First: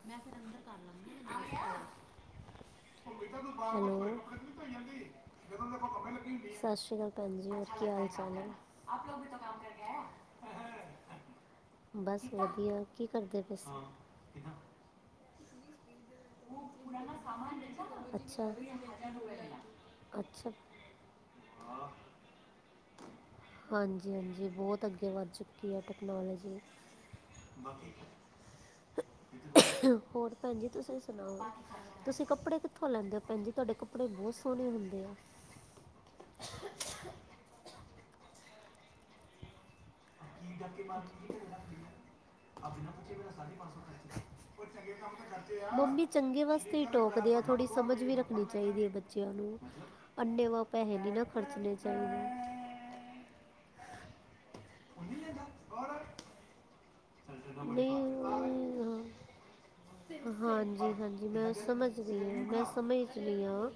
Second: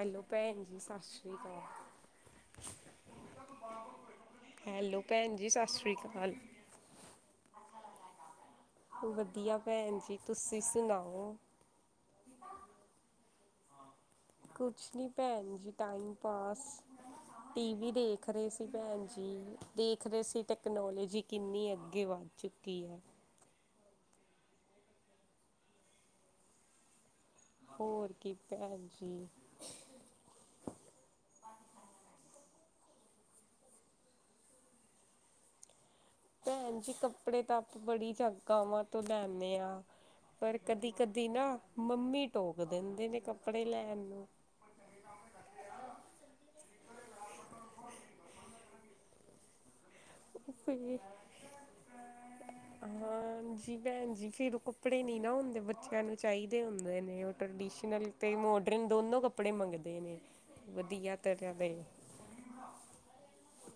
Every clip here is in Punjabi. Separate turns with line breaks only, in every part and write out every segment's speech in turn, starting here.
ਹੈਲੋ ਭੈਂਜੀ, ਸਤਿ ਸ਼੍ਰੀ ਕਾਲ।
ਹੈਲੋ, ਸਤਿ
ਭੈਣ ਜੀ ਸਤਿ ਸ਼੍ਰੀ ਅਕਾਲ
ਸ਼੍ਰੀ ਕਾਲ। ਭੈਂਜੀ, ਹੋਰ ਕੀ ਹਾਲ-ਚਾਲ ਐ।
ਵਧੀਆ ਭੈਣ ਜੀ ਤੁਸੀਂ ਸੁਣਾਓ
ਬਸ ਵਦੀਆ, ਕੀ ਕਰਦੇ ਪਏ ਸੀ?
ਕੁਛ ਨੀਂ ਭੈਂਜੀ, ਟਾਈਮ ਪਾਸ। ਟੀਵੀ ਦੇਖ ਰਏ
ਅੱਛਾ
ਸੀ ਭੈਨ ਜੀ, ਦੇਖ ਰਏ ਸੀ
ਅੱਛਾ
ਟੈਕਨੋਲਜੀ ਕਿੰਨੀ ਅੱਗੇ ਵੱਧ ਚੁੱ ਕੀ ਐ।
ਹਾਂਜੀ- ਹਾਂਜੀ, ਬੌਤ ਅੱਗੇ ਵੱਧ ਚੁੱਕੀ ਐ ਟੈਕਨੋਲਜੀ।
ਹੋਰ, ਕੀ ਭੈਨ ਜੀ।
ਹੋਰ ਭੈਂਜੀ ਤੁਸੀ ਤੁਸੀ ਕੱਪੜੇ ਕਿੱਥੋਂ ਲੈਂਦੇ ਓ ਭੈਂਜੀ, ਤੁਆਡੇ ਕੱਪੜੇ ਬੌਤ ਸੋਨੇ ਹੁੰਦੇ ਆ।
ਭੈਂਜੀ ਕੱਪੜੇ ਤਾਂ, ਆਪਾਂ ਬੜੀ ਜਗਾਵਾਂ ਤੋਂ ਲੈਂਨੇ ਆਂ। ਪਰ ਕਦੀ-ਕਦੀ ਨਾ, ਮੰਮੀ ਟੋਕ ਦੇਂਦੇ ਨੇ ਕੱਪੜੇ ਲੈਨ ਨੂੰ।
ਮੰਮੀ ਚੰਗੇ ਵਾਸਤੇ ਈ ਟੋਕਦੇ ਆ, ਥੋੜ੍ਹੀ ਸਮਝ ਵੀ ਰੱਖਨੀ ਚਾਈਦੀ ਐ ਬੱਚੇਆਂ ਨੂੰ। ਅੰਨੇ ਵਾ
ਫਿਰ
ਪੈਸੇ ਨੀਂ ਨਾ ਖਰਚਨੇ ਚਾਈਦੇ।
ਹਾਂਜੀ, ਭੈਣ ਜੀ ਫਿਰ ਰੁਕ ਕੱਪੜੇ ਨੀਂ ਨਾ ਹੁੰਦੇ, ਬੱਚੇਆਂ ਨੂੰ ਚਾਈਦੇ ਹੁੰਦੇ ਨੇ, ਓ ਟਰਡੀਸ਼ਨਲ
ਨਹੀਂ
ਤੇ ਮੋਡਰਨ ਦੋਨੋਂ ਕੱਪੜੇ ਪੜੇ ਮੰਗਦੇ ਨੇ। ਵਧੀਆ
ਹਾਂਜੀ-ਹਾਂਜੀ, ਮੈਂ
ਤਰ੍ਹਾਂ ਦੇ
ਸਮਝ ਰਈ ਆਂ, ਮੈਂ ਸਮਝ ਰਈ ਆਂ।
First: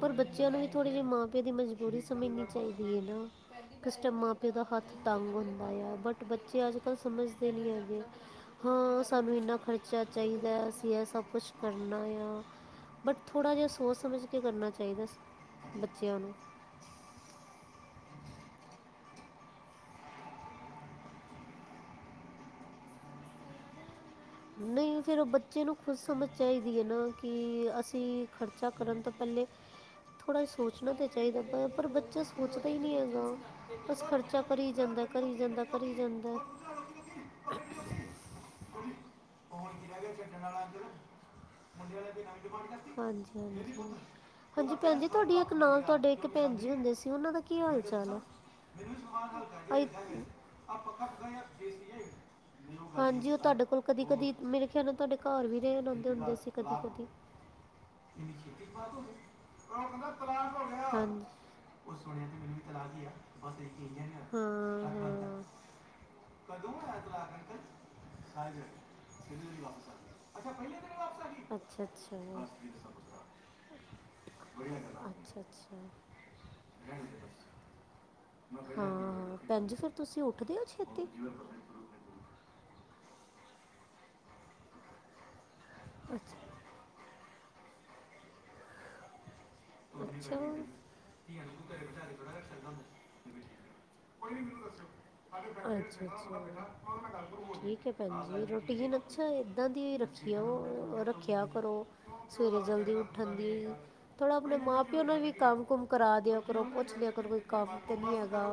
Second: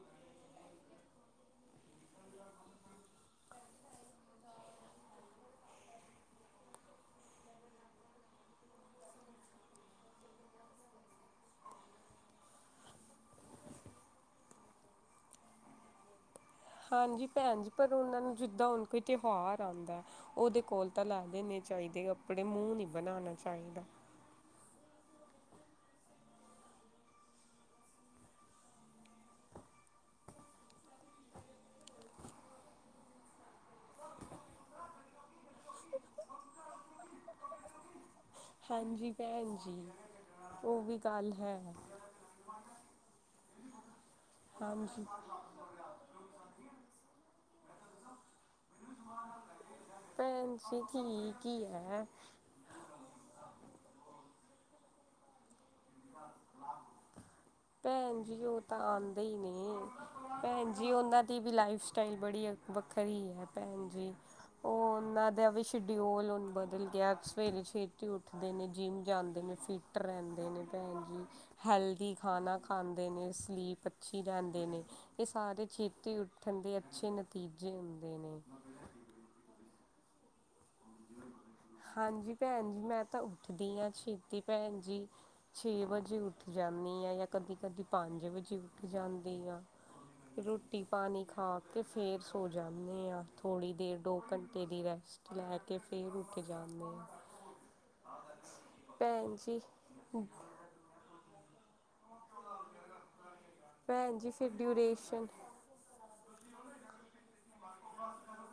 ਪਰ ਬੱਚਿਆਂ ਨੂੰ ਵੀ ਥੋੜੀ ਜਈ ਮਾਂ-ਪਿਓ ਦੀ ਮਜਬੂਰੀ ਸਮਝਣੀ ਚਾਈਦੀ ਐ ਨਾ। ਕਿਸੇ ਟੈਮ ਮਾਂ-ਪਿਓ ਦਾ ਹੱਥ ਤੰਗ ਹੁੰਦਾ ਯਾ ਬਟ ਬੱਚੇ ਅੱਜ-ਕੱਲ੍ਹ ਸਮਝਦੇ ਨਈ ਹੈਗੇ। ਹਾਂ ਸਾਨੂੰ ਇੰਨਾ ਖਰਚਾ ਚਾਈਦਾ ਅਸੀਂ ਏਹ ਸਭ ਕੁਛ ਕਰਨਾ ਯਾ। ਬਟ ਥੋੜਾ ਜੇਆ ਸੋਚ ਸਮਝ ਕੇ ਕਰਨਾ ਚਾਈਦਾ ਬੱਚਿਆਂ ਨੂੰ
ਹਾਂਜੀ ਪੈਨ ਜੀ, ਪਰ ਓਨਾਂ ਨੂੰ ਜਿੱਦਾਂ ਹੁਣ ਕੋਈ ਤਿਉਹਾਰ ਆਂਦਾ ਐ ਓਦੇ ਕੋਲ ਤਾਂ ਲੈ ਦੇਣੇ ਚਾਈਦੇ ਕੱਪੜੇ, ਮੂੰਹ ਨਹੀਂ ਬਣਾਣਾ ਚਾਈਦਾ।
ਨਈ ਫੇਰ ਓ ਬੱਚੇ ਨੂੰ ਖੁਦ ਸਮਝ ਚਾਈਦੀ ਐ ਨਾ ਕਿ ਅਸੀਂ ਖਰਚਾ ਕਰਨ ਤੋ ਪੈਲੇ ਥੋੜਾ ਜੇਆ ਸੋਚਣਾ ਤਾਂ ਚਾਹੀਦਾ ਪ ਪਰ ਬੱਚਾ ਸੋਚਦਾ ਈ ਨੀ ਹੈਗਾ। ਬਸ ਖਰਚਾ ਕਰੀ ਜਾਂਦਾ, ਕਰੀ ਜਾਂਦਾ, ਕਰੀ ਜਾਂਦਾ ਐ।
ਹਾਂਜੀ ਪੈਨ ਜੀ, ਓ ਵੀ ਗੱਲ ਹੈ।
ਹਾਂਜੀ-ਹਾਂਜੀ, ਹਾਂਜੀ ਪੈਨ ਜੀ ਤੁਆਡੀ ਆ ਨਾਲ ਤੁਆਡੇ ਇੱਕ ਪੈਨ ਜੀ ਹੁੰਦੇ ਸੀ ਓਨਾਂ ਦਾ ਕੀ ਹਾਲ-ਚਾਲ ਆ?
ਪੈਣ ਜੀ, ਠੀਕ ਈ ਐ।
ਹਾਂਜੀ ਓ ਤੁਆਡੇ ਕੋਲ ਕਦੀ-ਕਦੀ ਮੇਰੇ ਖਿਆਲ ਨਾਲ ਤੁਆਡੇ ਘਰ ਵੀ ਰਹੇ ਆਂ ਹੁੰਦੇ ਸੀ ਕਦੀ-ਕਦੀ।
ਪੈਣ ਜੀ ਓ ਤਾਂ ਆਂਦੇ ਈ ਨੇ ਪੈਣ ਜੀ ਓਨਾਂ
ਹਾਂਜੀ ਹਾਂ
ਦੀ ਵੀ ਲਾਈਫ ਸਟਾਈਲ ਬੜੀ ਵੱਖਰੀ ਐ ਪੈਨ ਜੀ ਓ ਓਨਾਂ ਦਾ ਵੀ ਸ਼ਡਿਊਲ ਹੁਣ ਬਦਲ ਗਿਆ ਸਵੇਰੇ ਛੇ ਉੱਠਦੇ ਨੇ ਜਿੰਮ ਜਾਂਦੇ ਨੇ ਫਿੱਟ ਰੇਂਦੇ ਨੇ ਹਾਂਜੀ
ਹਾਂ ਅੱਛਾ
ਹੈਲਦੀ ਖਾਣਾ ਖਾਂਦੇ
ਅੱਛਾ
ਨੇ ਸਲੀਪ ਅੱਛੀ ਲਹਿੰਦੇ ਨੇ ਏ
ਅੱਛਾ
ਸਾਰੇ
ਅੱਛਾ
ਛੇਤੀ ਉੱਠਣ ਦੇ ਅੱਛੇ ਨਤੀਜੇ ਹੁੰਦੇ ਨੇ
ਹਾਂ ਪੈਣ ਜੀ ਫਿਰ ਤੁਸੀਂ ਉੱਠਦੇ ਓ ਛੇ
ਹਾਂਜੀ ਪੈਣ ਜੀ ਮੈਂ ਤਾਂ ਉੱਠਦੀ ਹਾਂ‌ ਛੇਤੀ ਪੈਣ ਜੀ। ਛੇ ਵਜੇ
ਅੱਛਾ
ਉੱਠ ਜਾਂਦੀ ਆ ਜਾਂ ਕਦੀ-ਕਦੀ ਪੰਜ ਵਜੇ ਉੱਠ ਜਾਂਦੀ ਆ।
ਅੱਛਾ ਅੱਛਾ
ਰੋਟੀ ਪਾਣੀ ਖਾ ਕੇ ਫੇਰ ਸੋ ਜਾਂਨੇ ਆ ਥੋੜ੍ਹੀ ਦੇਰ ਦੋ ਘੰਟੇ ਦੀ ਰੇ ਸਟਲੈਕ
ਅੱਛਾ-ਅੱਛਾ ਠੀਕ ਏ ਪੈਣ ਜੀ ਰੋਟੀਨ ਅੱਛਾ
ਭੈਣ ਜੀ
ਏਦਾਂ ਦੀ ਰਖ ਓ ਰੱਖਿਆ ਕਰੋ ਸਵੇਰੇ ਜਲਦੀ ਉੱਠਣ ਦੀ
ਪੈਨ ਜੀ
ਥੋੜ੍ਹਾ
ਫਿਰ
ਆਪਣੇ ਮਾਂ ਪਿਓ ਨਾਲ
ਡਿਊਰੇਸ਼ਨ
ਵੀ ਕੰਮ-ਕੁਮ ਕਰਾ ਦਿਆਂ ਕਰੋਂ ਪੁੱਛ ਲਿਆ ਕਰੋ ਕੋਈ ਕੰਮ ਤੇ ਨੀ ਹੈਗਾ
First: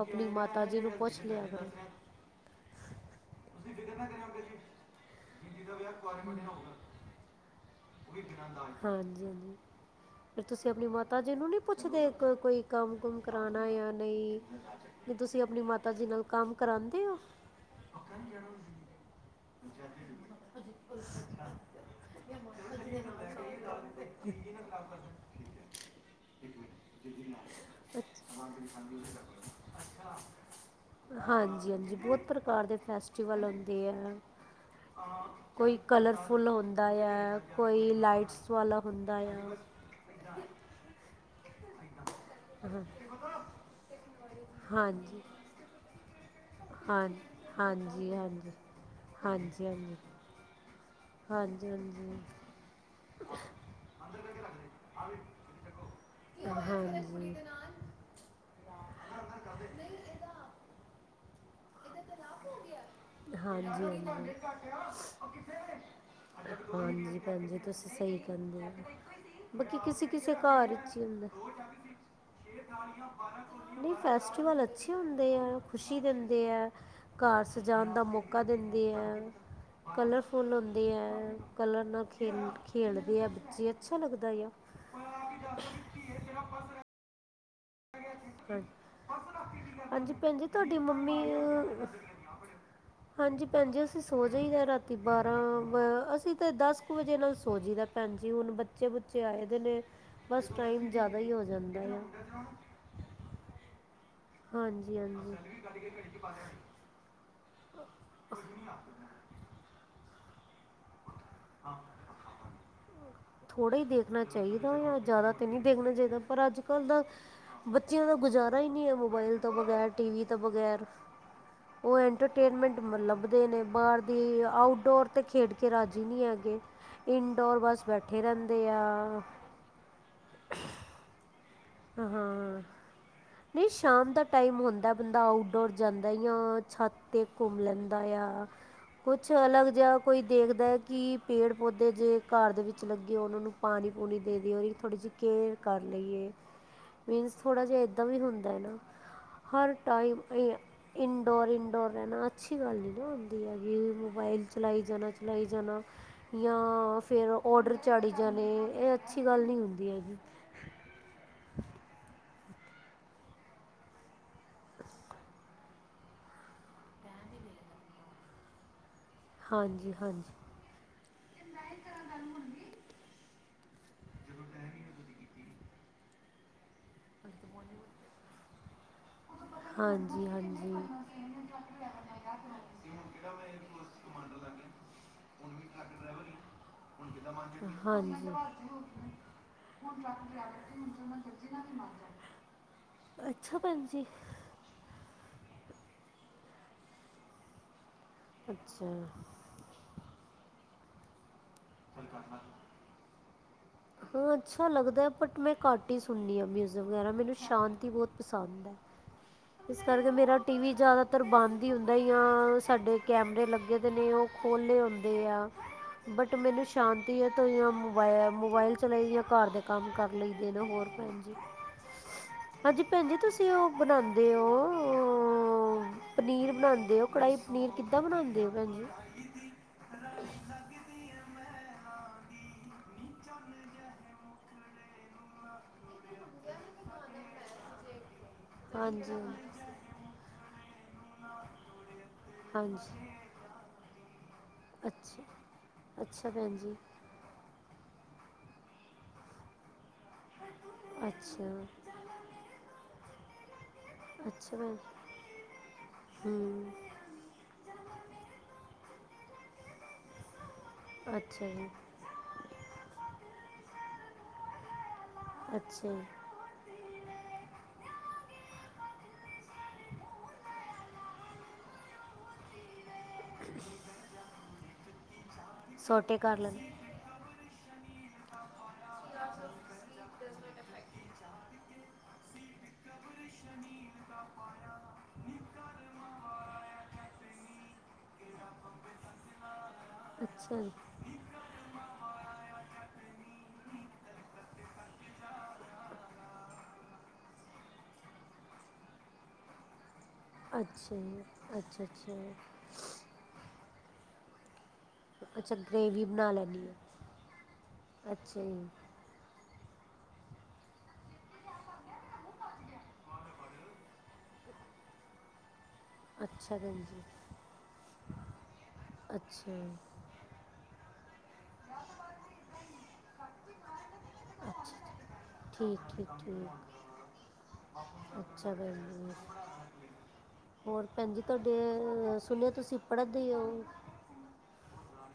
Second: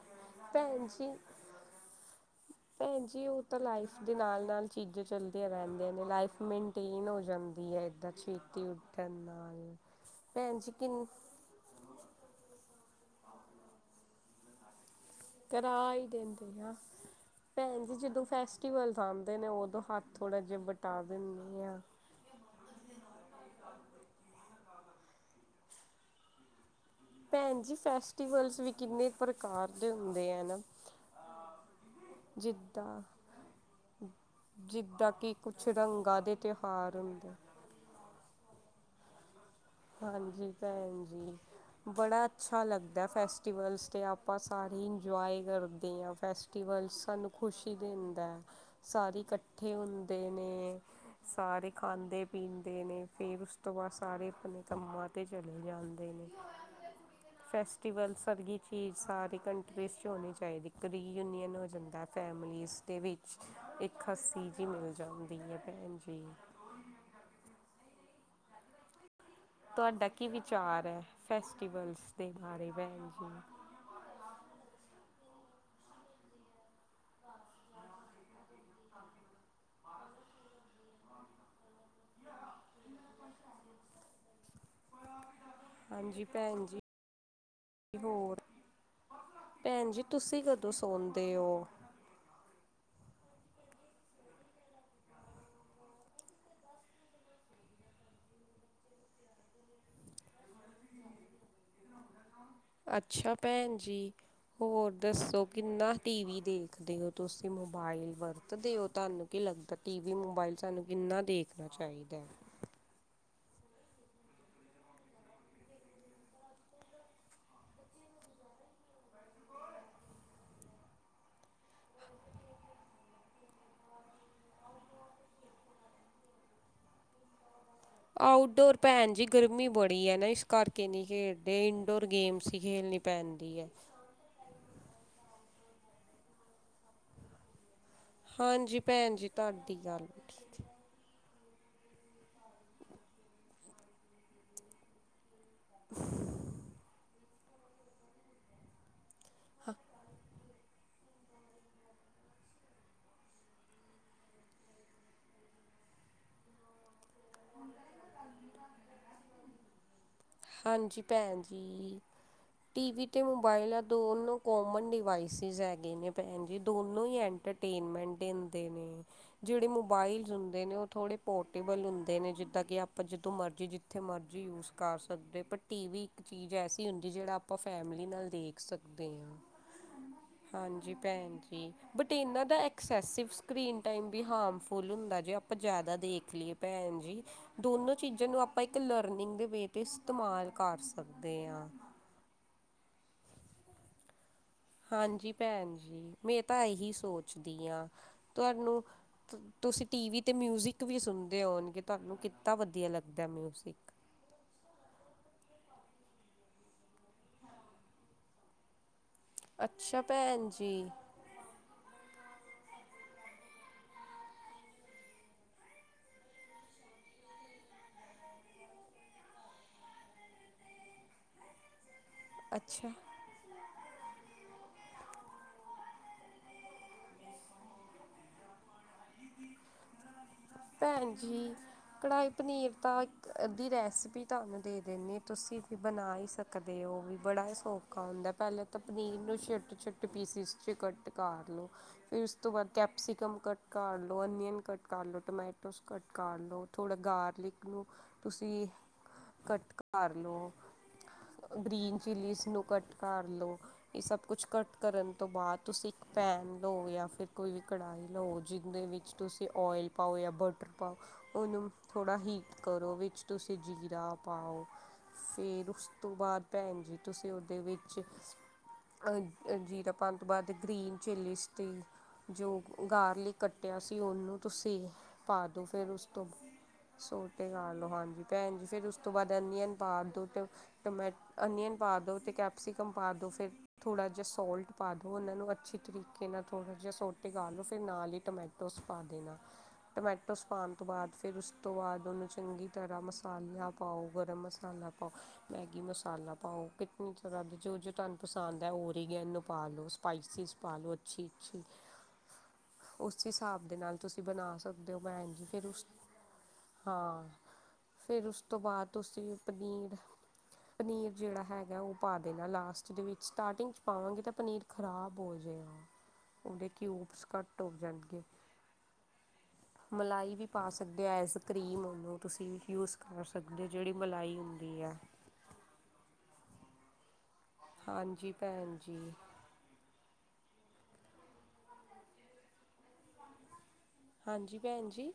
ਆਪਣੀ ਮਾਤਾ ਜੀ ਨੂੰ ਪੁੱਛ ਲਿਆ ‌ਕਰੋ
ਪੈਨ ਜੀ ਓ ਤਾਂ ਲਾਈਫ ਦੇ ਨਾਲ-ਨਾਲ ਚੀਜ਼ਾਂ ਚੱਲਦੀਆਂ ਰਹਿੰਦੀਆਂ ਨੇ ਲਾਈਫ ਮਨ ਟੀਨ ਹੋ ਜਾਂਦੀ ਐ ਏਦਾਂ ਛੇਤੀ ਉੱਡਣ ਨਾਲ
ਫੇਰ
ਭੈਣ
ਤੁਸੀਂ
ਜੀ
ਅਪਣੀ
ਕਿੰਨ
ਮਾਤਾ ਜੀ ਨੂੰ ਨੀ ਪੁੱਛਦੇ ਕ ਕੋਈ ਕੰਮ ਕੁਮ ਕਰਾਨਾ ਜਾਂ ਨੀ ਵੀ ਤੁਸੀਂ ਆਪਣੀ ਮਾਤਾ ਜੀ ਨਾਲ ਕੰਮ ਕਰਾਦੇ ਓ?
ਪੈਣ ਜੀ ਜਦੋਂ ਫੈਸਟਿਵਲਸ ਆਂਦੇ ਨੇ ਉਦੋਂ ਹੱਥ ਥੋੜਾ ਜੇਆ ਬਟਾ ਦਿੰਦੇ ਆ। ਪੈਨ ਜੀ ਫੈਸਟਿਵਲਸ ਵੀ ਕਿੰਨੇ ਪ੍ਰਕਾਰ ਦੇ ਹੁੰਦੇ ਆ ਨਾ।
ਹਾਂਜੀ-ਹਾਂਜੀ ਬੋਤ ਪ੍ਰਕਾਰ ਦੇ
ਜਿੱਦਾਂ
ਫੈਸਟੀਵਲ ਹੁੰਦੇ ਐ
ਜਿੱਦਾਂ ਕਿ ਕੁਛ
ਕੋਈ
ਰੰਗਾਂ ਦੇ
ਕਲਰਫੁੱਲ ਹੁੰਦਾ
ਤਿਉਹਾਰ ਹੁੰਦੇ
ਯਾ ਕੋਈ ਲਾਈਟਸ ਵਾਲਾ ਹੁੰਦਾ ਯਾ
ਹਾਂਜੀ ਪੈਨ ਜੀ ਬੜਾ ਅੱਛਾ
ਹਾਂ
ਲੱਗਦਾ ਫੈਸਟੀਵਲਸ ਤੇ ਆਪਾਂ ਸਾਰੇ
ਹਾਂਜੀ
ਇੰਜੋਏ ਕਰਦੇ ਆ ਫੈਸ ਫੈਸਟੀਵਲਸ
ਹਾਂ
ਸਾਨੂੰ ਖੁਸ਼ੀ
ਹਾਂਜੀ
ਦਿੰਦਾ ਐ
ਹਾਂਜੀ।
ਸਾਰੇ
ਹਾਂਜੀ
ਕੱਠੇ
ਹਾਂਜੀ
ਹੁੰਦੇ ਨੇ ਸਾਰੇ
ਹਾਂਜੀ ਹਾਂਜੀ।
ਖਾਂਦੇ-ਪੀਂਦੇ ਨੇ ਫੇਰ ਉਸ ਤੋਂ ਬਾਦ ਸਾਰੇ ਅਪਣੇ ਆ ਤੇ ਚਲੇ ਜਾਂਦੇ ਨੇ
ਹਾਂਜੀ
ਫੈਸਟੀਵਲ ਸਰਗੀ ਚੀਜ਼ ਸਾਰੀ ਕੰਟਰੀਜ਼ ਹੋਣੀ ਚਾਈਦੀ ਇੱਕ ਰੀਯੂਨੀਅਨ ਹੋ ਜਾਂਦਾ ਫੈਮਲੀਜ਼ ਦੇ ਵਿੱਚ
ਹਾਂਜੀ
ਇੱਕ
ਹਾਂਜੀ।
ਹੱਸੀ ਜੀ ਮਿਲ ਜਾਂਦੀ ਹੈ ਭੈਣ ਜੀ
ਹਾਂਜੀ ਹਾਂਜੀ ਤੁਸੀਂ ਸਹੀ ਕਰਿੰਦੇ ਹੋ ਬਾਕੀ ਕਿਸੇ
ਤੁਹਾਡਾ ਕੀ
ਕਿਸੇ ਘਰ
ਵਿਚਾਰ
ਚ
ਹੈ
ਹੁੰਦਾ
ਫੈਸਟੀਵਲਸ ਦੇ ਬਾਰੇ ਭੈਣ ਜੀ?
ਨਹੀਂ ਫੈਸਟੀਵਲ ਅੱਛੇ ਹੁੰਦੇ ਹੈ ਖੁਸ਼ੀ ਦਿੰਦੇ ਹੈ ਘਰ ਸਜਾਣ ਦਾ ਮੌਕਾ ਦਿੰਦੇ ਹੈ ਕਲਰਫੁੱਲ ਹੁੰਦੇ ਹੈ ਕਲਰ ਨਾਲ ਖੇਲ ਖੇਡਦੇ ਆ ਬੱਚੇ ਅੱਛਾ ਲੱਗਦਾ ਆ
ਹਾਂਜੀ ਭੈਣ ਜੀ ਹੋਰ
ਹਾਂਜੀ
ਭੈਣ ਜੀ
ਹਾਂਜੀ ਭੈਣ
ਤੁਸੀਂ ਕਦੋਂ
ਤੁਹਾਡੀ ਮੰਮੀ
ਸੌਦੇ ਹੋ
ਅ, ਹਾਂਜੀ ਭੈਣ ਜੀ ਅਸੀਂ ਸੌ ਜਾਈਦਾ ਰਾਤੀ ਬਾਰ੍ਹਾਂ ਵ ਅਸੀਂ ਤਾਂ ਦਸ ਕੁ ਵਜੇ ਨਾਲ ਸੋ ਜਈ ਦਾ ਭੈਣ ਜੀ ਹੁਣ ਬੱਚੇ ਬੁੱਚੇ ਆਏ ਦੇ ਨੇ ਬਸ ਟਾਈਮ ਜ਼ਿਆਦਾ ਹੀ ਹੋ ਜਾਂਦਾ ਆ
ਅੱਛਾ ਭੈਣ ਜੀ ਹੋਰ
ਹਾਂਜੀ
ਦੱਸੋ ਕਿੰਨਾ ਟੀ ਵੀ
ਹਾਂਜੀ
ਦੇਖਦੇ ਹੋ ਤੁਸੀਂ ਮੋਬਾਇਲ ਵਰਤਦੇ ਹੋ ਤੁਹਾਨੂੰ ਕੀ ਲੱਗਦਾ ਟੀ ਵੀ ਮੋਬਾਇਲ ਸਾਨੂੰ ਕਿੰਨਾ ਦੇਖਣਾ ਚਾਹੀਦਾ
ਥੋੜ੍ਹਾ ਹੀ ਦੇਖਣਾ ਚਾਹੀਦਾ ਜਾਂ ਜ਼ਿਆਦਾ ਤਾਂ ਨਹੀਂ ਦੇਖਣਾ ਚਾਹੀਦਾ ਪਰ ਅੱਜ ਕੱਲ੍ਹ ਦਾ ਬੱਚਿਆਂ ਦਾ ਗੁਜ਼ਾਰਾ ਹੀ ਨਹੀਂ ਹੈ ਮੋਬਾਇਲ ਤੋਂ ਬਗ਼ੈਰ ਟੀਵੀ ਤੋਂ ਬਗੈਰ ਉਹ ਐਟਰਟੇਨਮੈਂਟ ਲੱਭਦੇ ਨੇ ਬਾਹਰ ਦੀ ਆਊਟਡੋਰ ਤੇ ਖੇਡ ਕੇ ਰਾਜ਼ੀ ਨਹੀਂ ਹੈ ਹੈਗੇ ਇੰਡੋਰ ਬੱਸ ਬੈਠੇ ਰਹਿੰਦੇ
ਆਊਟਡੋਰ ਭੈਣ
ਆ
ਜੀ ਗਰਮੀ ਬੜੀ ਹੈ ਨਾ ਇਸ ਕਰਕੇ ਨਹੀਂ ਖੇਡਦ ਅਤੇ ਇਨਡੋਰ ਗੇਮਸ ਹੀ
ਹਾਂ
ਖੇਡਣੀ ਪੈਂਦੀ ਹੈ
ਨਹੀਂ ਸ਼ਾਮ ਦਾ ਟਾਈਮ ਹੁੰਦਾ ਬੰਦਾ ਆਊਟਡੋਰ ਜਾਂਦਾ ਛੱਤ ਅਤੇ ਘੁੰਮ ਲੈਂਦਾ ਆ
ਹਾਂਜੀ ਭੈਣ ਜੀ
ਕੁਛ ਅਲੱਗ
ਤੁਹਾਡੀ
ਜਿਹਾ
ਗੱਲ
ਕੋਈ ਦੇਖਦਾ ਕਿ ਪੇੜ ਪੌਦੇ ਜੇ ਘਰ ਦੇ ਵਿੱਚ ਲੱਗੇ ਹੋ ਉਹਨਾਂ ਨੂੰ ਪਾਣੀ ਪੂਣੀ ਦੇ ਦਿਓ ਉਹਦੀ ਥੋੜ੍ਹੀ ਜਿਹੀ ਕੇਅਰ ਕਰ ਲਈਏ ਮੀਨਸ ਥੋੜ੍ਹਾ ਜਿਹਾ ਏਦਾਂ ਵੀ ਹੁੰਦਾ ਹੈ ਨਾ ਹਰ ਟਾਈਮ ਇਹ ਇਨਡੋਰ ਇਨਡੋਰ ਰਹਿਣਾ ਅੱਛੀ ਗੱਲ ਨਹੀਂ ਨਾ ਹੁੰਦੀ ਹੈ ਕਿ ਮੋਬਾਈਲ ਚਲਾਈ ਜਾਣਾ ਚਲਾਈ ਜਾਣਾ ਜਾਂ ਫੇਿਰ ਔਡਰ ਚਾੜੀ ਜਾਣੇ ਇਹ ਅੱਛੀ ਗੱਲ ਨਹੀਂ ਹੁੰਦੀ ਹੈਗੀ
ਹਾਂਜੀ ਭੈਣ ਜੀ ਟੀ ਵੀ ਅਤੇ ਮੋਬਾਇਲ ਆ ਦੋਨੋਂ ਕੋਮਨ ਡਿਵਾਈਸਿਸ ਹੈਗੇ ਨੇ ਭੈਣ ਜੀ ਦੋਨੋਂ ਹੀ ਐਂਟਰ ਮੈਂਟ ਦੇਦੇ ਨੇ ਜਿਹੜੇ
ਹਾਂਜੀ
ਮੋਬਾਇਲ
ਹਾਂਜੀ
ਦੇ ਨੇ ਉਹ ਥੋੜ੍ਹੇ ਪੋਰਟੇਬਲ ਹੁੰਦੇ ਨੇ ਜਿੱਦਾਂ ਕਿ ਆਪਾਂ ਜਦੋਂ ਮਰਜ਼ੀ ਜਿੱਥੇ ਮਰਜ਼ੀ ਯੂਜ਼ ਕਰ ਸਕ ਪਰ ਟੀ ਵੀ ਇੱਕ ਚੀਜ਼ ਐਸੀ ਹੁੰਦੀ ਜਿਹੜਾ ਆਪਾਂ ਫੈਮਲੀ ਨਾਲ ਦੇਖ ਸਕਦੇ ਹਾਂ
ਹਾਂਜੀ ਹਾਂ
ਹਾਂਜੀ ਭੈਣ ਜੀ ਬਟ ਇਹਨਾਂ ਦਾਐਕਸੈਸਿਵ ਸਕ ਰੀਨਟੈਮ ਵੀ ਹਾਰਮਫੁਲ ਹੁੰਦਾ ਜੇ ਆਪਾਂ ਜ਼ਿਆਦਾ ਦੇਖ ਲਈਏ ਭੈਣ ਜੀ ਦੋਨੋ ਚੀਜ਼ਾਂ
ਹਾਂਜੀ
ਨੂੰ ਆਪਾਂ ਇੱਕ ਲਰਨਿੰਗ ਦੇ ਵਿੱਚ ਇਸਤੇਮਾਲ ਕਰ ਸਕਦੇ ਹਾਂ
ਅੱਛਾ ਭੈਜੀ
ਹਾਂਜੀ ਭੈਣ ਜੀ ਮੈਂ ਤਾਂ ਇਹੀ ਸੋਚਦੀ ਹਾਂ ਤੁਹਾਨੂੰ
ਅੱਛਾ
ਤੁਸੀਂ ਟੀ ਵੀ ਤੇ ਮਿਊਜਿਕ ਵੀ ਸੁਣਦੇ ਹੋਣਗੇ ਤੁਹਾਨੂੰ ਕਿੱਦਾ ਵਧੀਆ ਲੱਗਦਾ ਮਿਊਜਿਕ
ਹਾਂ ਅੱਛਾ ਲੱਗਦਾ ਹੈ ਬਟ ਮੈਂ ਘੱਟ ਹੀ ਸੁਣਦੀ ਹਾਂ ਮਿਊਜ਼ ਵਗੈਰਾ ਮੈਨੂੰ ਸ਼ਾਂਤੀ ਬੋਤ ਪਸੰਦ ਹੈ ਇਸ
ਅੱਛਾ
ਕਰਕੇ ਮੇਰਾ
ਭੈਣ
ਟੀ ਵੀ
ਜੀ
ਜ਼ਿਆਦਾ ਤਰ ਬੰਦ ਹੀ ਹੁੰਦਾ ਆ ਸਾਡੇ ਕੈਮਰੇ ਲੱਗੇ ਦੇ ਨੇ ਉਹ ਖੋਲੇ ਹੁੰਦੇ ਆ ਬਟ ਮੈਨੂੰ ਸ਼ਾਂਤੀ ਹੈ ਤਾਂ ਮੋਬ ਮੋਬਾਇਲ ਚਲਾ ਆ ਘਰ ਦੇ ਕੰਮ ਕਰ ਲਈਦੇ ਨਾ ਹੋਰ ਹਾਂਜੀ
ਅੱਛਾ
ਭੈਣ ਜ ਤੁਸੀਂ ਉਹ ਬਣਾਉਂਦੇ ਦੇ ਉਹ ਪਨੀਰ ਬਣਾਉਂਦੇ ਹੋ ਕੜਾਹੀ ਪਨੀਰ ਕਿੱਦਾਂ ਬਣਾਉਂਦੇ ਹੋ ਭੈਣ ਜੀ
ਪੈਣ ਜੀ। ਕੜਾਈ ਪਨੀਰ ਤਾਂ ਇੱਕ ਅੱਦੀ ਰੈਸਪੀ ਤਾਨੂੰ ਦੇ ਦਿੰਨੀ ਆਂ, ਤੁਸੀਂ ਵੀ ਬਣਾ ਈ ਸਕ ਸਕਦੇ ਓ ਵੀ ਬੜਾ ਹੀ ਸੌਖ ਖਾ ਹੁੰਦਾ ਪੈਲਾਂ ਤਾਂ ਪਨੀਰ
ਹਾਂਜੀ
ਨੂੰ ਛਿੱਟ ਛੋਟੇ ਪੀਸਿਸ ਚ ਕੱਟ ਕਰ ਲਓ। ਫਿਰ ਓਸ ਤੋਂ ਬਾਦ
ਹਾਂਜੀ
ਕੈਪਸੀਕਮ ਕਟ ਕਰ ਲਓ, ਅਨੀਅਨ ਕੱਟ ਕਰ ਲ,
ਅੱਛਾ
ਟਮੈਟੋਸ ਕੱਟ
ਅੱਛਾ
ਕਰ
ਭੈਣ
ਲਓ
ਜੀ
ਥੋੜਾ ਗਾਰਲਿਕ ਨੂੰ ਤੁਸੀਂ ਕੱਟ ਕਰ ਲਓ,
ਅੱਛਾ
ਗਰੀਨ ਚਿੱਲੀਸ ਨੂੰ ਨੂੰ ਕੱਟ ਕਾਰ ਲਉ ਇਹ ਸਬ ਕੁਛ
ਅੱਛਾ
ਕੱਟ
ਭੈਣ
ਕਰਨ ਤੋਂ ਬਾਦ ਤੁਸੀਂ ਇੱਕ ਪੈਨ
ਹੂੰ
ਲਓ ਜਾਂ ਫਿਰ ਕੋਈ ਵੀ ਕੜਾਈ ਲਓ ਜੀਦੇ ਵਿੱਚ ਤੁਸੀਂ ਓਇਲ ਪਾਓ ਜਾਂ ਬਟਰ ਪਾਓ
ਅੱਛਾ ਜੀ
ਓਨੂੰ ਥੋੜਾ ਹੀਟ ਕਰੋ ਵਿੱਚ ਤੁਸੀਂ ਜੀਰਾ ਪਾਓ, ਫਿਰ ਉਸ
ਅੱਛਾ
ਤੋਂ
ਜੀ
ਬਾਦ ਪੈਨ ਜੀ ਤੁਸੀਂ ਓਦੇ ਵਿੱਚ ਅ ਜੀਰਾ ਪਾਣ ਤੋਂ ਬਾਦ ਗ੍ਰੀਨ ਚਿੱਲੀਜ਼ ਤੇ ਜੋ ਗਾਰ ਕੱਟਿਆ ਸੀ ਓਹਨੂੰ ਤੁਸੀਂ ਪਾਦੋ, ਫੇਰ ਉਸ
ਸੋਟੇ
ਤੋਂ
ਕਰ ਲੈਂਦੇ
ਸੋਟੇ ਕਰ ਲਓ ਹਾਂਜੀ ਪੈਣ ਜੀ, ਫੇਰ ਉਸ ਤੋਂ ਬਾਦ ਅਨੀਅਨ ਪਾਰ ਦੋ ਟਮੈ ਅਨੀਅਨ ਪਾ ਦੋ, ਤੇ ਕੈਪਸੀਕਮ ਪਾ ਦੋ ਫੇ ਥੋੜ੍ਹਾ ਜੇਆ ਸੋਲਟ ਪਾ ਦੋ ਓਨਾਂ ਨੂੰ ਅੱਛੀ ਤਰੀਕੇ ਨਾਲ ਥੋੜਾ ਜੇਆ ਸੋਟੇ ਕਰ ਲੋ, ਫੇਰ ਨਾਲ ਈ ਟਮੈਟੋਸ ਪਾ ਦੇਣਾ ਟਮੈਟੋਸ
ਅੱਛਾ ਜੀ
ਪਾਨ ਤੋਂ ਬਾਦ, ਫੇਰ ਉਸ ਓ ਤੋਂ ਬਾਦ ਓਨੂੰ ਚੰਗੀ ਤਰਾਂ ਮਸਾਲਾ ਪਾਓ, ਗਰਮ ਮਸਾਲਾ ਪਾਓ। ਮੈਗੀ ਮਸਾਲਾ ਪਾਓ, ਕਿਤਨੀ ਤਰਾਂ ਦੇ ਜੋ-ਜੋ ਤੁਆਨੂੰ ਪਸੰਦ ਐ ਓਰੀਗੇਨੋ ਪਾ ਲੋ। ਸਪਾਈਸੀਿਸ ਪਾ ਲੋ,
ਅੱਛਾ
ਅੱਛੀ-ਅੱਛੀ।
ਅੱਛਾ ਜੀ।
ਓਸ ਹਿਸਾਬ ਦੇ ਨਾਲ ਤੁਸੀਂ ਬਨਾ ਸਕੋ। ਦੋ ਪੈਨ ਜੀ
ਅੱਛਾ
ਫੇਰ ਉਸ
ਗ੍ਰੇਵੀ ਬਣਾ ਲੈਂਦੀ ਹੈ
ਹਾਂ, ਫੇਰ
ਅੱਛਾ
ਉਸ ਤੋਂ
ਜੀ
ਬਾਦ ਤੁਸੀ ਪਨੀਰ ਪਨੀਰ ਜੇੜਾ ਹੈਗਾ ਓ ਪਾ ਦੇਣਾ ਲਾਸਟ ਦੇ ਵਿੱਚ, ਸਟਾਰਟਿੰਗ ਚ ਪਾਵਾਂਗੇ ਤਾਂ ਪਨੀਰ ਖ਼ਰਾਬ ਹੋ ਜੇਗਾ,
ਅੱਛਾ
ਓਦੇ
ਭੈਣ ਜੀ
ਕਿਊਬਸ ਕੱਟ ਹੋ ਜਾਣਗੇ।
ਅੱਛਾ।
ਮਲਾਈ ਵੀ ਪਾ ਸਕਦੇ ਆ ਐਸਕ੍ਰੀਮ ਉਨੂੰ ਤੁਸੀਂ ਯੂਜ਼ ਕਰ ਅੱਗੇ ਜੇੜੀ ਮਲਾਈ
ਅੱਛਾ
ਹੁੰਦੀ ਆ
ਠੀਕ, ਠੀਕ, ਠੀਕ।
ਹਾਂਜੀ
ਅੱਛਾ,
ਭੈਣ
ਪੈਨ ਜੀ। ਹੋਰ ਪੈਣ ਜੀ ਤਾਡੇ ਸੁਨੇਆ ਤੁਸੀਂ ਪੜਦੇ ਓ?
ਹੰਜੀ, ਪੈਣ ਜੀ।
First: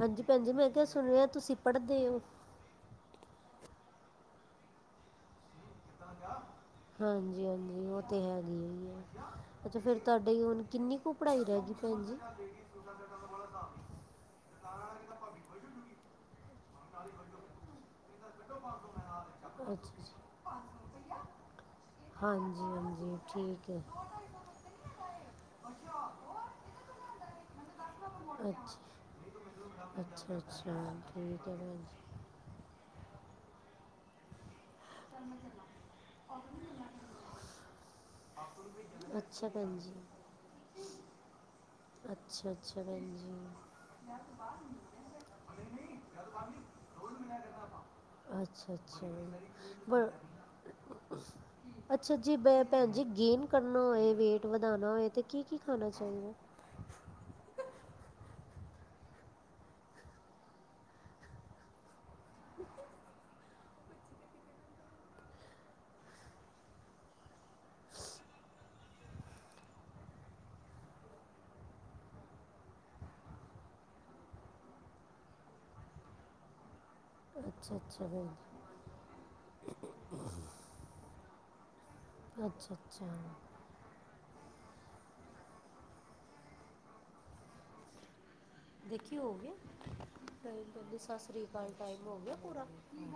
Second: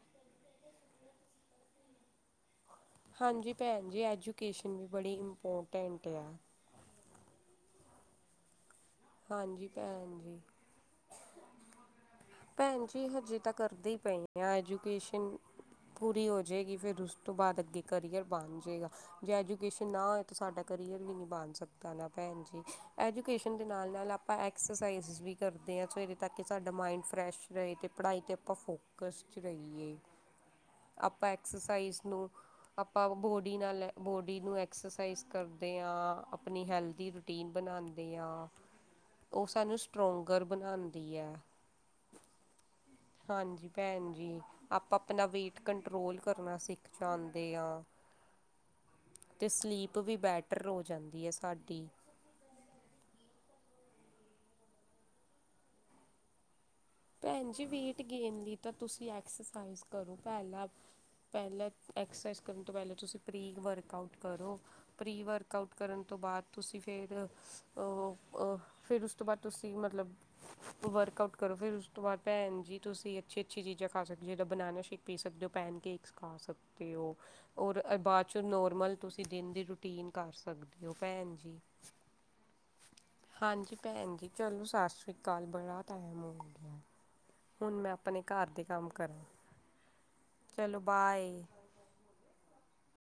ਹੰਜੀ ਪੈਨ ਜੀ, ਮੈਂ ਕੇਯਾ ਸੁਨੇਆ ਤੁਸੀਂ ਪੜਦੇਓ?
ਹੰਜੀ ਪੈਨ ਜੀ, ਐਜੂਕੇਸ਼ਨ ਵੀ ਬੜੀ ਇਮਪੋਰਟੰਟ ਏ।
ਹਾਂਜੀ-ਹਾਂਜੀ, ਓ ਤੇ ਹੈਗੀ ਏ
ਹਾਂਜੀ
ਅੱਛਾ, ਫਿਰ
ਭੈਣ ਜੀ
ਤਾਡੇ ਹੁਣ ਕਿੰਨੀ ਕੁ ਪੜਾਈ ਰੈਗੀ, ਪੈਨ ਜੀ?
ਪੈਨ ਜੀ, ਹਜੇ ਤਾਂ ਕਰਦੀ ਪਈ ਆਂ ਐਜੂਕੇਸ਼ਨ ਪੂਰੀ ਹੋ ਜੇਗੀ, ਫਿਰ ਉਸ ਤੋਂ ਬਾਦ ਅੱਗੇ ਕਰੀਅਰ ਬਣ ਜੇਗਾ। ਜੇ ਐਜੂਕੇਸ਼ਨ
ਅੱਛਾ
ਨਾ
ਜੀ
ਹੋਏ ਤਾਂ ਸਾਡਾ ਕਰੀਅਰ ਵੀ ਨਈ ਬਣ ਸਕਦਾ ਨਾ ਪੈਣ ਜੀ,
ਹਾਂਜੀ ਹਾਂਜੀ
ਐਜੂਕੇਸ਼ਨ ਦੇ
ਠੀਕ ਹੈ
ਨਾਲ-ਨਾਲ ਅਪ ਆਪਾਂ ਐਕਸਰਸਾਈਜ਼ ਵੀ ਕਰਦੇ ਆ ਸਵੇਰੇ ਤੱਕ, ਕਿ ਸਾਡਾ ਮਾਇੰਡ ਫਰੈਸ਼ ਰਏ ਤੇ ਪੜਾਈ ਤੇ ਆਪਾਂ
ਅੱਛਾ
ਫੋਕਸ 'ਚ ਰਈਏ।
ਅੱਛਾ ਅੱਛਾ
ਆਪਾਂ
ਠੀਕ ਹੈ ਭੈਣ
ਐਕਸਸਾਈਜ਼
ਜੀ
ਨੂੰ, ਆਪਾਂ ਬੋਡੀ ਨਾਲ ਬੋਡੀ ਨੂੰ ਐਕਸਰਸਾਈਜ਼ ਕਰਦੇ ਆ, ਅਪਨੀ ਹੈਲਦੀ ਰੂਟੀਨ ਬਣਾਨੇ ਆ। ਓ
ਅੱਛਾ ਭੈਣ
ਸਾਨੂੰ
ਜੀ
ਸਟਰੋਂਗਰ ਬਣਾਂਦੀ ਐ।
ਅੱਛਾ-ਅੱਛਾ ਭੈਣ ਜੀ।
ਹਾਂਜੀ ਭੈਣ ਜੀ, ਆਪਾਂ ਆਪਣਾ ਵੇਟ ਕੰਟਰੋਲ ਕਰਨਾ ਸਿੱਖ ਜਾਂਦੇ ਆ।
ਅੱਛਾ-ਅੱਛਾ।
ਤੇ ਸਲੀਪ ਵੀ ਬੈੱਟਰ ਹੋ ਜਾਂਦੀ ਹੈ ਸਾਡੀ।
ਅੱਛਾ ਜੀ, ਬੇ ਪੈਣ ਜੀ ਗੇਨ ਕਰਨਾ ਹੋਏ ਵੇਟ ਵਧਾਣਾ ਹੋਏ ਤੇ ਕੀ-ਕੀ ਖਾਣਾ ਚਾਹੀਦਾ?
ਭੈਣ ਜੀ ਵੇਟ ਗੇਨ ਲਈ ਤਾਂ ਤੁਸੀਂ ਐਕਸਰਸਾਈਜ਼ ਕਰੋ ਪਹਿਲਾ। ਪਹਿਲਾਂ ਐਕਸਰਸਾਈਜ਼ ਕਰਨ ਤੋਂ ਪਹਿਲਾਂ ਤੁਸੀਂ ਪ੍ਰੀ ਵਰਕਆਊਟ ਕਰੋ। ਪ੍ਰੀ ਵਰਕਆਊਟ ਕਰਨ ਤੋਂ ਬਾਅਦ ਤੁਸੀਂ ਫਿਰ ਓ ਫਿਰ ਉਸ ਤੋਂ ਬਾਅਦ ਤੁਸੀਂ ਮਤਲਬ ਵਰਕਆਊਟ ਕਰੋ ਫਿਰ ਉਸ ਉਸ ਤੋਂ ਬਾਅਦ ਭੈਣ ਜੀ ਤੁਸੀਂ ਅੱਛੀ -ਅੱਛੀ ਚੀਜ਼ਾਂ ਖਾ ਸਕਦੇ ਹੋ ਜਿੱਦਾਂ ਬਨਾਨਾ ਸ਼ੇਕ ਪੀ ਸਕਦੇ ਹੋ ਪੈਨ ਕੇਕਸ ਖਾ ਸਕਦੇ ਹੋ। ਅਤੇ ਉਹ
ਅੱਛਾ
ਔਰ
ਅੱਛਾ
ਬਾਅਦ
ਭੈਣ ਜੀ
'ਚ ਨੋਰਮਲ ਤੁਸੀਂ ਦਿਨ ਦੀ ਰੂਟੀਨ ਕਰ ਸਕਦੇ ਹੋ ਭੈਣ ਜੀ।
ਅੱਛਾ- ਅੱਛਾ।
ਹਾਂਜੀ ਭੈਣ ਜੀ ਚਲੋ ਸਤਿ ਸ਼੍ਰੀ ਅਕਾਲ ਬੜਾ ਟਾਈਮ ਹੋ ਗਿਆ। ਹੁਣ ਮੈਂ ਆਪਣੇ ਘਰ ਦੇ ਕੰਮ
ਦੇਖੀ
ਕਰਾਂ
ਹੋ ਗਿਆ ਟਇਮ
ਚਲੋ
ਨਹੀਂ ਸਤ
ਬਾਏ
ਤ੍ਰੀ ਅਕਾਲ, ਟਾਈਮ ਹੋ ਗਿਆ ਪੂਰਾ?